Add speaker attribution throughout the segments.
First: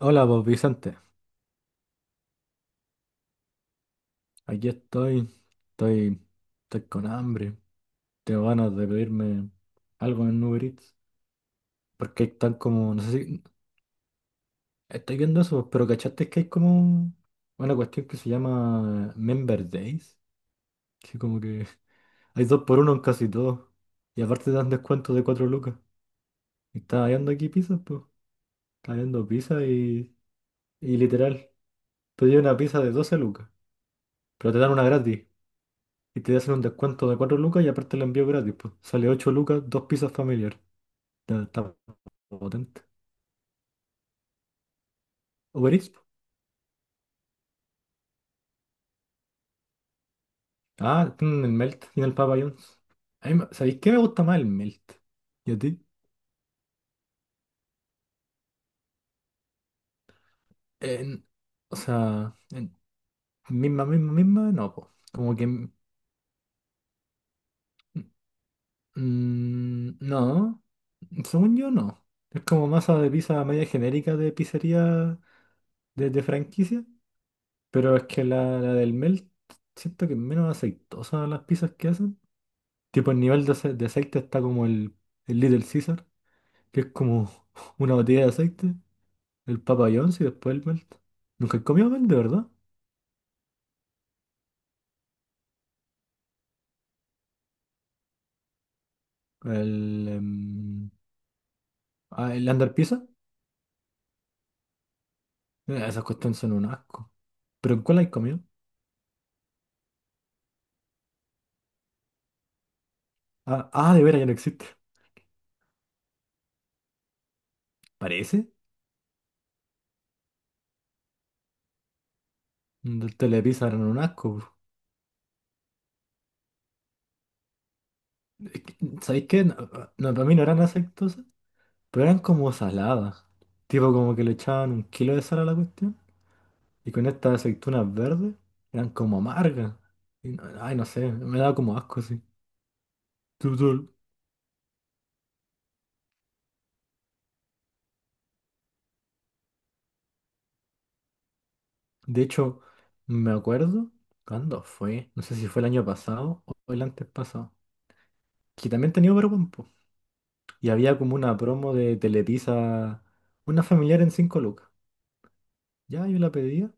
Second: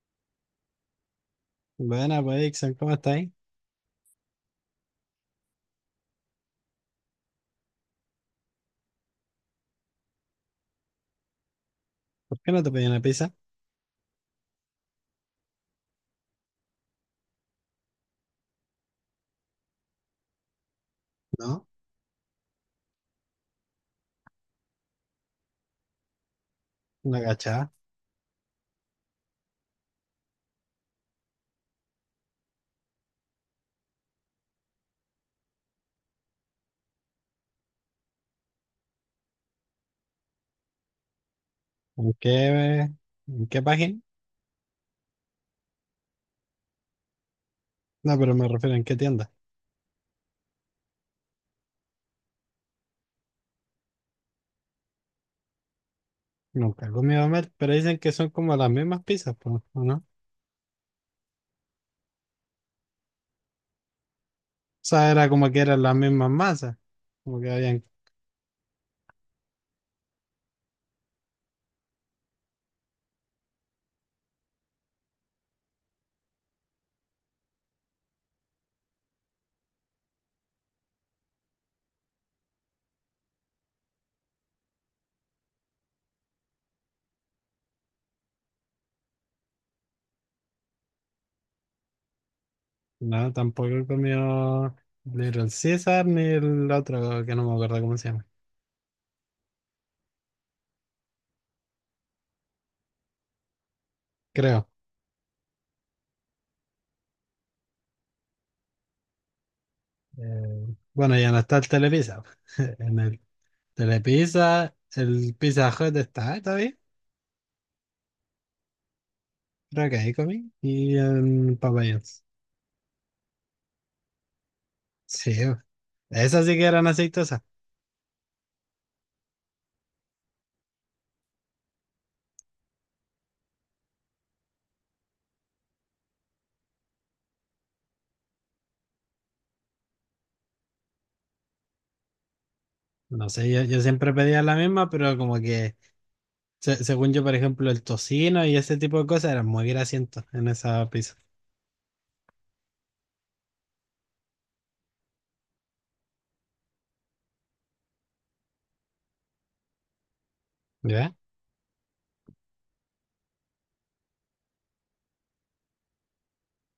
Speaker 1: Hola, vos Vicente.
Speaker 2: Buena, pues, Ixen, ¿cómo estáis?
Speaker 1: Aquí estoy. Estoy, estoy con hambre. Tengo ganas de pedirme algo en Uber Eats. Porque
Speaker 2: ¿Por qué
Speaker 1: están
Speaker 2: no te pedí
Speaker 1: como.
Speaker 2: una
Speaker 1: No sé
Speaker 2: pizza?
Speaker 1: si. Estoy viendo eso, pero ¿cachaste que hay como una cuestión que se llama Member Days? Que como
Speaker 2: ¿No?
Speaker 1: que hay dos por uno en casi todo. Y aparte te dan descuento de 4 lucas. Y estaba
Speaker 2: Una
Speaker 1: viendo aquí
Speaker 2: cachada.
Speaker 1: pizzas, pues. Estaba viendo pizza y literal. Pedí una pizza de 12 lucas. Pero te dan una gratis. Y te hacen un descuento de 4 lucas y aparte el envío gratis, pues. Sale 8 lucas, dos pizzas familiares. Está
Speaker 2: ¿En
Speaker 1: potente.
Speaker 2: qué, en qué página?
Speaker 1: Uber Eats, po.
Speaker 2: No, pero me refiero en qué tienda.
Speaker 1: Ah, tienen el Melt y el Papa John's. A ¿Sabéis qué me gusta más el Melt? ¿Y a ti?
Speaker 2: Nunca he comido Mer, pero dicen que son como las mismas pizzas, pues, ¿o no? O
Speaker 1: En- o sea, misma, misma, misma, no, pues.
Speaker 2: sea, era
Speaker 1: Como
Speaker 2: como que
Speaker 1: que...
Speaker 2: eran las mismas masas. Como que habían.
Speaker 1: Mm, no, según yo no. Es como masa de pizza media genérica de pizzería de franquicia. Pero es que la del Melt, siento que es menos aceitosa las pizzas que hacen. Tipo, el nivel de aceite está como el Little Caesar, que es como una botella de aceite, el Papa John's y después el Melt. Nunca he comido Melt, de verdad.
Speaker 2: No, tampoco he comido Little Caesar ni el otro que no me acuerdo cómo se llama.
Speaker 1: El, em, el Under Pizza.
Speaker 2: Creo.
Speaker 1: Esas cuestiones son un asco. ¿Pero en cuál hay comido?
Speaker 2: Bueno, ya no está el Telepizza. En el
Speaker 1: Ah, de veras ya no existe.
Speaker 2: Telepizza, el Pizza Hut está, ¿está bien?
Speaker 1: Parece.
Speaker 2: Creo que ahí comí. Y en Popeyes.
Speaker 1: Del Telepizza eran un asco, bro.
Speaker 2: Sí, esas sí que eran aceitosas.
Speaker 1: Es que, ¿sabéis qué? No, no, no, para mí no eran aceitosas, pero eran como saladas. Tipo, como que le echaban un kilo de sal a la cuestión. Y con estas aceitunas verdes eran como amargas. Y ay, no sé, me daba como asco sí
Speaker 2: No sé, yo
Speaker 1: Tutul.
Speaker 2: siempre pedía la misma, pero como que, según yo, por ejemplo, el tocino y ese tipo de cosas eran muy grasientos en esa pizza.
Speaker 1: De hecho, me acuerdo cuándo fue, no sé si fue el año pasado o el antes pasado, que también tenía Uberwin, po. Y había
Speaker 2: ¿Ya?
Speaker 1: como una promo de Telepizza, una familiar en 5 lucas. Ya yo la pedía.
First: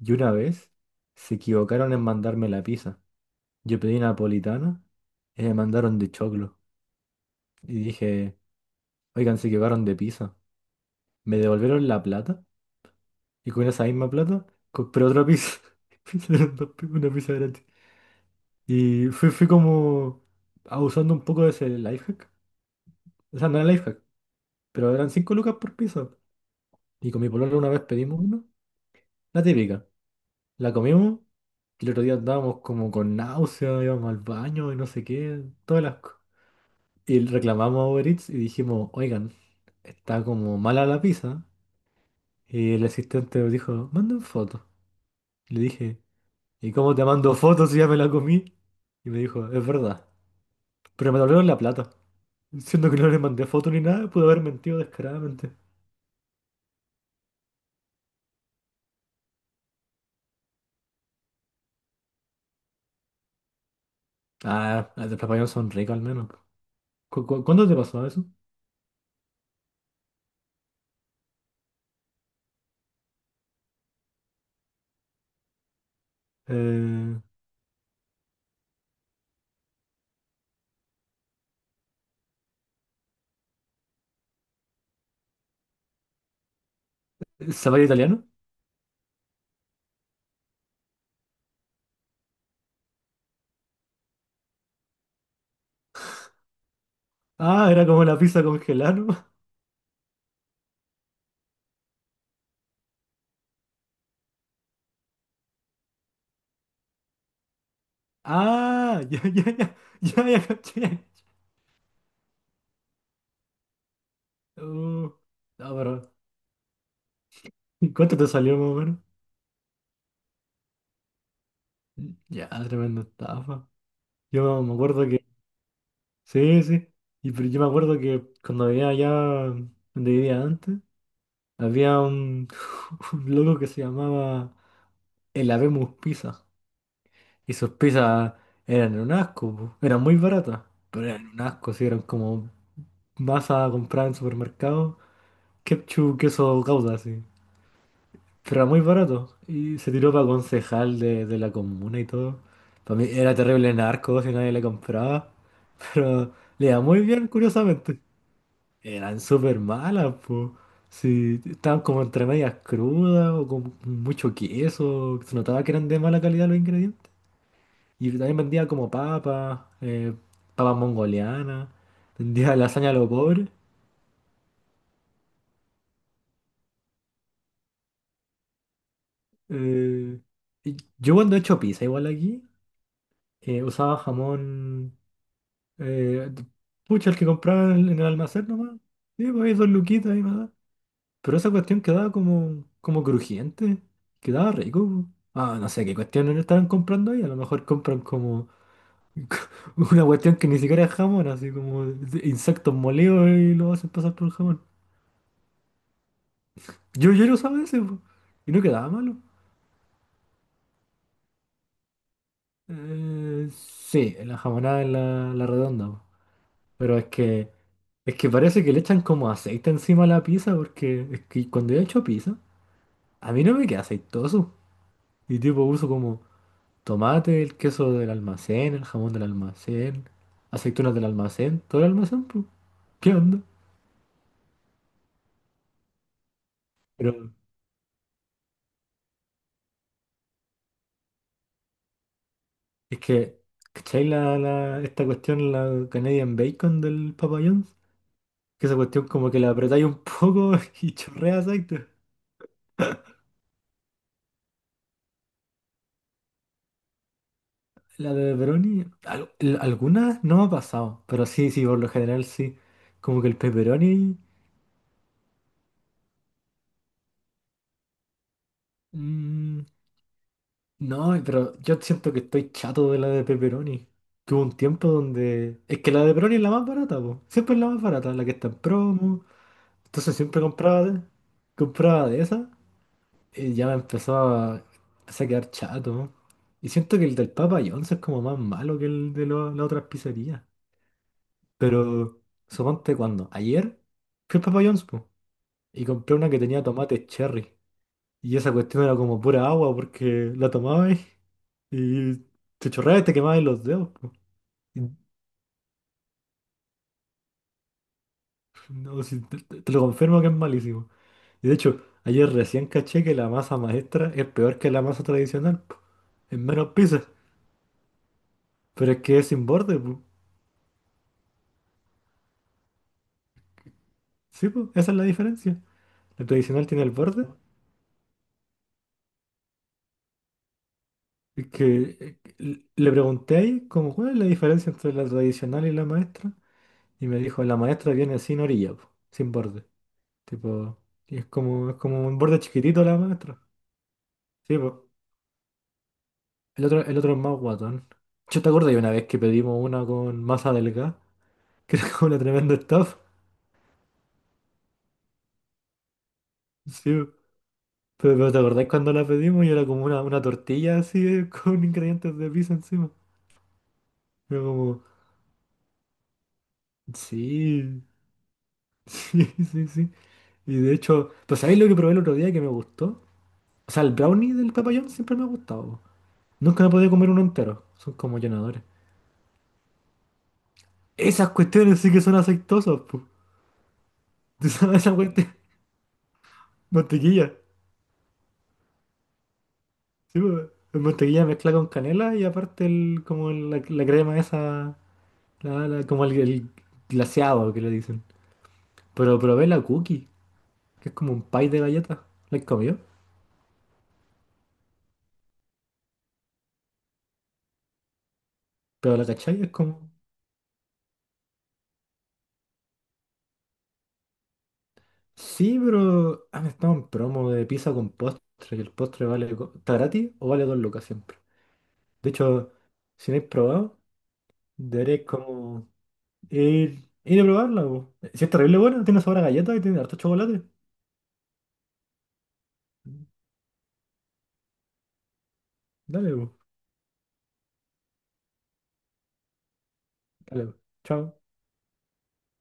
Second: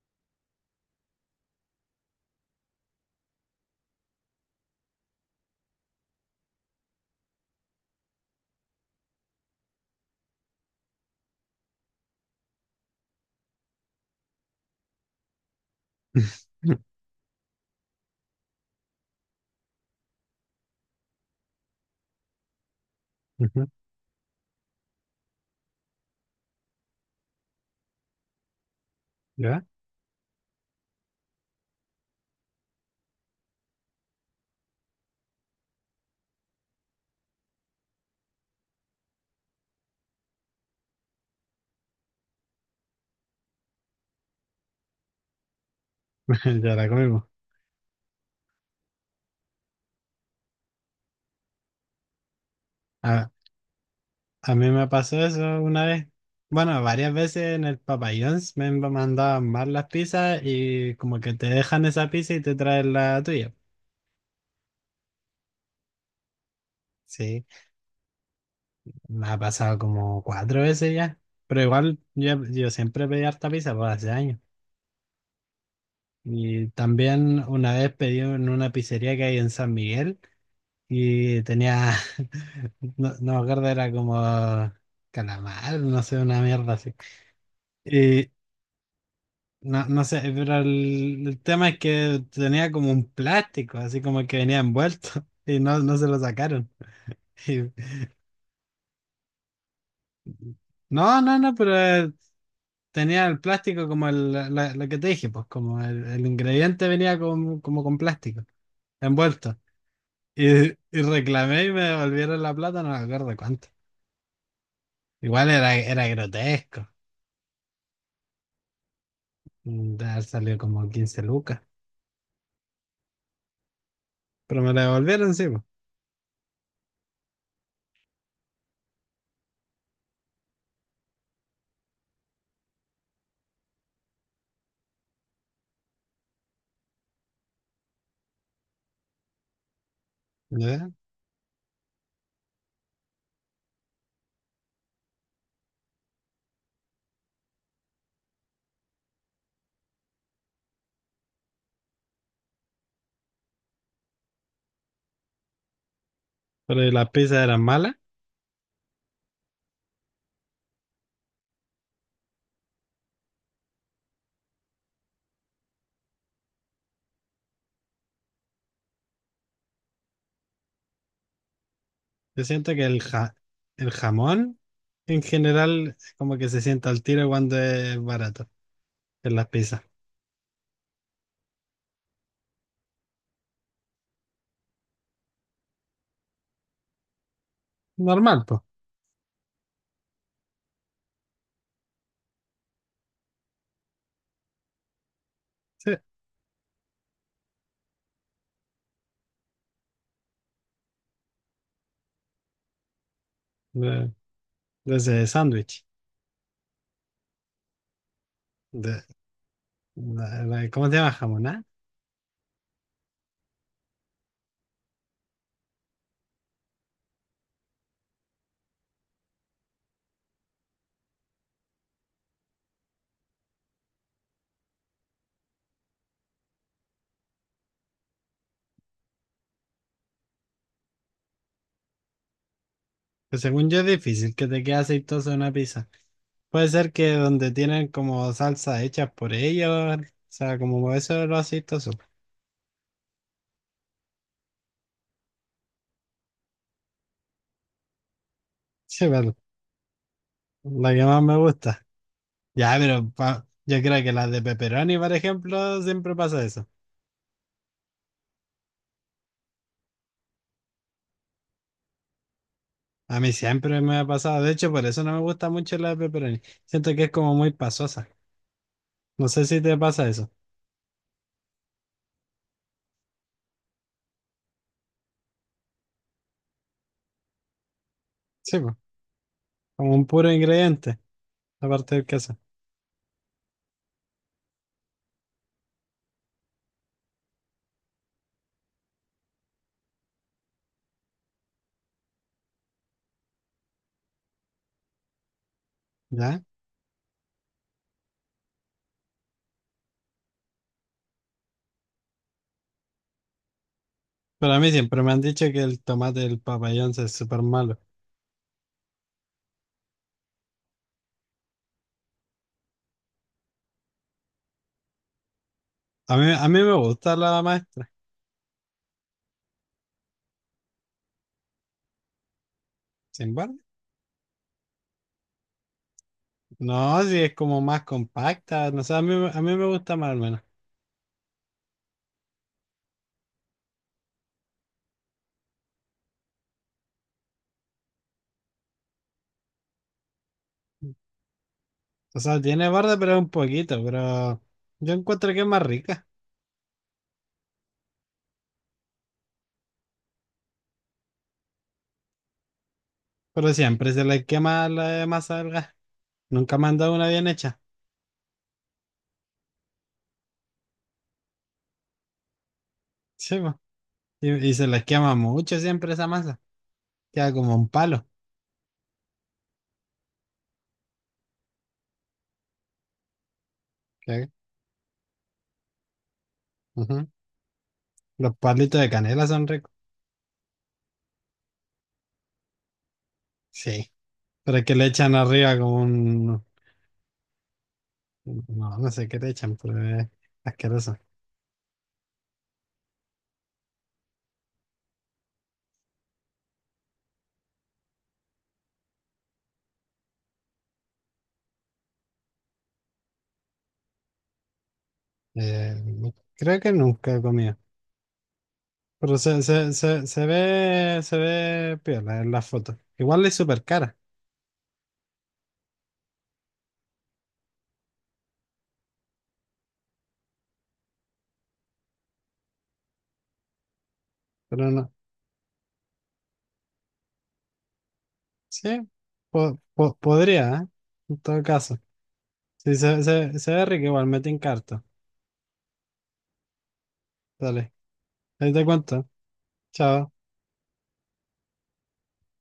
Speaker 1: Y una vez se equivocaron en mandarme la pizza. Yo pedí napolitana y me mandaron de choclo. Y dije, oigan, se equivocaron de pizza. Me devolvieron la plata. Y con esa misma plata compré otra pizza. Me Una pizza gratis. Y fui como abusando un poco de ese lifehack, hack. O sea, no
Speaker 2: Ujú.
Speaker 1: era life, pero eran 5 lucas por pizza. Y con mi polola una vez pedimos una, la
Speaker 2: ¿Ya?
Speaker 1: típica. La comimos y el otro día andábamos como con náusea, íbamos al baño y no sé qué, todo el asco. Y reclamamos a Uber Eats y dijimos, oigan, está como mala la pizza. Y el asistente dijo, manden fotos. Y le dije, ¿y
Speaker 2: Ya la
Speaker 1: cómo te
Speaker 2: comimos.
Speaker 1: mando fotos si ya me la comí? Y me dijo, es verdad, pero me devolvieron la plata. Siendo que no le
Speaker 2: A,
Speaker 1: mandé fotos ni nada, pude haber
Speaker 2: a mí
Speaker 1: mentido
Speaker 2: me pasó
Speaker 1: descaradamente.
Speaker 2: eso una vez. Bueno, varias veces en el Papayons me mandaban mal las pizzas y como que te dejan esa pizza y te traen la tuya.
Speaker 1: Ah, las del Papayón son ricas al menos. ¿Cu cu-
Speaker 2: Sí.
Speaker 1: cuándo te pasó eso?
Speaker 2: Me ha pasado como 4 veces ya. Pero igual yo siempre pedí harta pizza por hace años. Y
Speaker 1: Eh,
Speaker 2: también una vez pedí en una pizzería que hay en San Miguel y tenía, no, no me acuerdo, era como calamar, no sé, una mierda así.
Speaker 1: ¿Zapallo italiano?
Speaker 2: Y no, no sé, pero el tema es que tenía como un plástico, así como que venía envuelto y no, no se lo sacaron.
Speaker 1: Ah, era como la pizza congelada, ¿no?
Speaker 2: Y- no, no, no, pero tenía el plástico como el, lo que te dije, pues como el ingrediente venía como con plástico,
Speaker 1: Ah, ya, ya,
Speaker 2: envuelto.
Speaker 1: ya, ya, ya, caché.
Speaker 2: Y reclamé y me devolvieron la plata, no me acuerdo cuánto.
Speaker 1: Uh,
Speaker 2: Igual era,
Speaker 1: no, pero
Speaker 2: era grotesco,
Speaker 1: ¿y cuánto te salió más o menos?
Speaker 2: de haber salido como 15 lucas,
Speaker 1: Ya, tremenda estafa.
Speaker 2: pero
Speaker 1: Yo
Speaker 2: me
Speaker 1: me
Speaker 2: la
Speaker 1: acuerdo que...
Speaker 2: devolvieron, sí, pues.
Speaker 1: Sí, sí. Y pero yo me acuerdo que cuando vivía allá donde vivía antes, había un, un loco que se llamaba el Habemus Pizza. Y sus pizzas eran un asco, po. Eran muy baratas,
Speaker 2: ¿Ya?
Speaker 1: pero eran un asco, sí, eran como masa comprada en supermercado, ketchup, queso gouda, así. Pero era muy barato. Y se tiró para concejal de la comuna y todo. Para mí era terrible narco si nadie le compraba. Pero le
Speaker 2: Pero
Speaker 1: iba muy
Speaker 2: las
Speaker 1: bien,
Speaker 2: pizzas eran malas.
Speaker 1: curiosamente. Eran súper malas, pues. Sí, estaban como entre medias crudas o con mucho queso. Se notaba que eran de mala calidad los ingredientes. Y también vendía como papas mongolianas.
Speaker 2: Yo
Speaker 1: Vendía
Speaker 2: siento que
Speaker 1: lasaña a
Speaker 2: el,
Speaker 1: los pobres.
Speaker 2: el jamón en general como que se sienta al tiro cuando es barato en las pizzas.
Speaker 1: Eh, y yo cuando he hecho pizza igual aquí, usaba jamón... Eh, Pucha, el que compraba en el
Speaker 2: Normal,
Speaker 1: almacén
Speaker 2: pues.
Speaker 1: nomás. Sí, pues ahí dos luquitas ahí me. Pero esa cuestión quedaba como crujiente, quedaba rico, po. Ah, no sé
Speaker 2: Sí,
Speaker 1: qué cuestiones le estarán comprando ahí. A lo mejor compran como una cuestión que ni siquiera es jamón, así como insectos molidos y lo hacen
Speaker 2: de,
Speaker 1: pasar por el jamón.
Speaker 2: desde sándwich.
Speaker 1: Yo lo usaba ese, po, y no quedaba
Speaker 2: De,
Speaker 1: malo.
Speaker 2: ¿cómo se llama? ¿Jamón? ¿Ah?
Speaker 1: Sí, la jamonada es la redonda, po. Pero es que parece que le echan como aceite encima a la pizza, porque es que cuando yo he hecho pizza, a mí no me queda aceitoso. Y tipo uso como. Tomate, el queso del almacén, el jamón del almacén, aceitunas del almacén, todo el almacén, pues, ¿qué
Speaker 2: Que
Speaker 1: onda?
Speaker 2: según yo es difícil que te quede aceitosa una pizza. Puede ser que
Speaker 1: Pero
Speaker 2: donde tienen como salsa hecha por ellos, o sea, como eso es lo aceitoso.
Speaker 1: es que, ¿cachai esta cuestión, la Canadian Bacon del Papa John's? Que esa
Speaker 2: Sí,
Speaker 1: cuestión como
Speaker 2: pero
Speaker 1: que la apretáis un poco
Speaker 2: la
Speaker 1: y
Speaker 2: que más me
Speaker 1: chorrea
Speaker 2: gusta.
Speaker 1: aceite.
Speaker 2: Ya, pero yo creo que las de pepperoni, por ejemplo, siempre pasa eso.
Speaker 1: La de pepperoni, algunas no me ha pasado, pero sí, sí, por lo general sí.
Speaker 2: A
Speaker 1: Como que
Speaker 2: mí
Speaker 1: el
Speaker 2: siempre me ha
Speaker 1: pepperoni.
Speaker 2: pasado. De hecho, por eso no me gusta mucho la de pepperoni. Siento que es como muy pasosa. No sé si
Speaker 1: Mm.
Speaker 2: te pasa eso.
Speaker 1: No, pero yo siento que estoy chato de la de pepperoni. Tuve un tiempo donde... Es que la de pepperoni es la más barata, po. Siempre es la más barata, la que está en
Speaker 2: Sí, pues,
Speaker 1: promo.
Speaker 2: como un
Speaker 1: Entonces
Speaker 2: puro
Speaker 1: siempre compraba
Speaker 2: ingrediente,
Speaker 1: de,
Speaker 2: aparte del
Speaker 1: compraba de
Speaker 2: queso.
Speaker 1: esa. Y ya me empezó a, empecé a quedar chato. Y siento que el del Papa John's es como más malo que el de las otras pizzerías. Pero suponte cuando. Ayer fui al Papa John's, po, y compré una que
Speaker 2: ¿Ya?
Speaker 1: tenía tomate cherry. Y esa cuestión era como pura agua porque la tomabas y te chorreabas y te quemabas los dedos, po.
Speaker 2: Pero a mí
Speaker 1: Y
Speaker 2: siempre me han dicho que el tomate del papayón es súper malo.
Speaker 1: no, si te lo confirmo que es malísimo. Y de hecho, ayer recién caché que la masa maestra es peor que la masa tradicional, po.
Speaker 2: A mí,
Speaker 1: Es
Speaker 2: a mí
Speaker 1: menos
Speaker 2: me
Speaker 1: pizza.
Speaker 2: gusta la maestra,
Speaker 1: Pero es que es sin borde, po.
Speaker 2: sin embargo.
Speaker 1: Sí, po, esa es la diferencia. La tradicional tiene el
Speaker 2: No, si
Speaker 1: borde.
Speaker 2: es como más compacta, no sé, a mí me gusta más al menos.
Speaker 1: Es que le pregunté ahí como cuál es la diferencia entre la tradicional y la maestra. Y me dijo, la maestra viene sin orilla, po, sin borde. Tipo, y es como, un
Speaker 2: O
Speaker 1: borde
Speaker 2: sea, tiene
Speaker 1: chiquitito
Speaker 2: barda,
Speaker 1: la
Speaker 2: pero es un
Speaker 1: maestra.
Speaker 2: poquito, pero
Speaker 1: Sí, pues.
Speaker 2: yo encuentro que es más rica.
Speaker 1: El otro es más guatón. Yo te acuerdo de una vez que pedimos una con masa delgada, que era como una tremenda estafa.
Speaker 2: Pero siempre se les quema la masa del gas. Nunca me han
Speaker 1: Sí,
Speaker 2: dado una
Speaker 1: po,
Speaker 2: bien hecha.
Speaker 1: pero ¿te acordás cuando la pedimos y era como una tortilla así con ingredientes de pizza encima?
Speaker 2: Sí, po.
Speaker 1: Era
Speaker 2: Y se
Speaker 1: como,
Speaker 2: les quema mucho siempre esa masa. Queda como un
Speaker 1: sí,
Speaker 2: palo.
Speaker 1: sí, sí, sí. Y de hecho, pues, ¿sabéis lo que probé el otro día que me gustó? O sea, el
Speaker 2: ¿Sí?
Speaker 1: brownie del papayón siempre me ha gustado, po. Nunca me he podido
Speaker 2: Ujú.
Speaker 1: comer uno entero. Son como
Speaker 2: Los
Speaker 1: llenadores.
Speaker 2: palitos de canela son ricos.
Speaker 1: Esas cuestiones sí que son aceitosas, pues.
Speaker 2: Sí,
Speaker 1: ¿Tú
Speaker 2: pero es que
Speaker 1: sabes
Speaker 2: le
Speaker 1: esa
Speaker 2: echan
Speaker 1: vuelta?
Speaker 2: arriba como un...
Speaker 1: Mantequilla.
Speaker 2: No, no sé qué le echan, pero es
Speaker 1: Sí, pues, es
Speaker 2: asqueroso.
Speaker 1: mantequilla mezclada con canela y aparte el, como la crema esa, como el glaseado que le dicen. Pero probé la cookie, que es como un pie de galleta. ¿La he comido?
Speaker 2: Eh, Creo que nunca he comido,
Speaker 1: Pero la
Speaker 2: pero
Speaker 1: cachai es como...
Speaker 2: se ve piola en las fotos. Igual es súper cara,
Speaker 1: Sí, pero han estado en promo de pizza con postre y el postre vale... ¿Está gratis o vale 2 lucas siempre? De hecho, si no habéis probado,
Speaker 2: pero no.
Speaker 1: deberéis como ir a probarla, po. Si es terrible
Speaker 2: Sí,
Speaker 1: buena, tiene sabor a galleta y tiene harto chocolate.
Speaker 2: podría, ¿eh? En todo caso. Sí, se ve rico igual, me en carta.
Speaker 1: Dale, bu,
Speaker 2: Dale, ahí te cuento. Chao.
Speaker 1: dale, bu. Chao.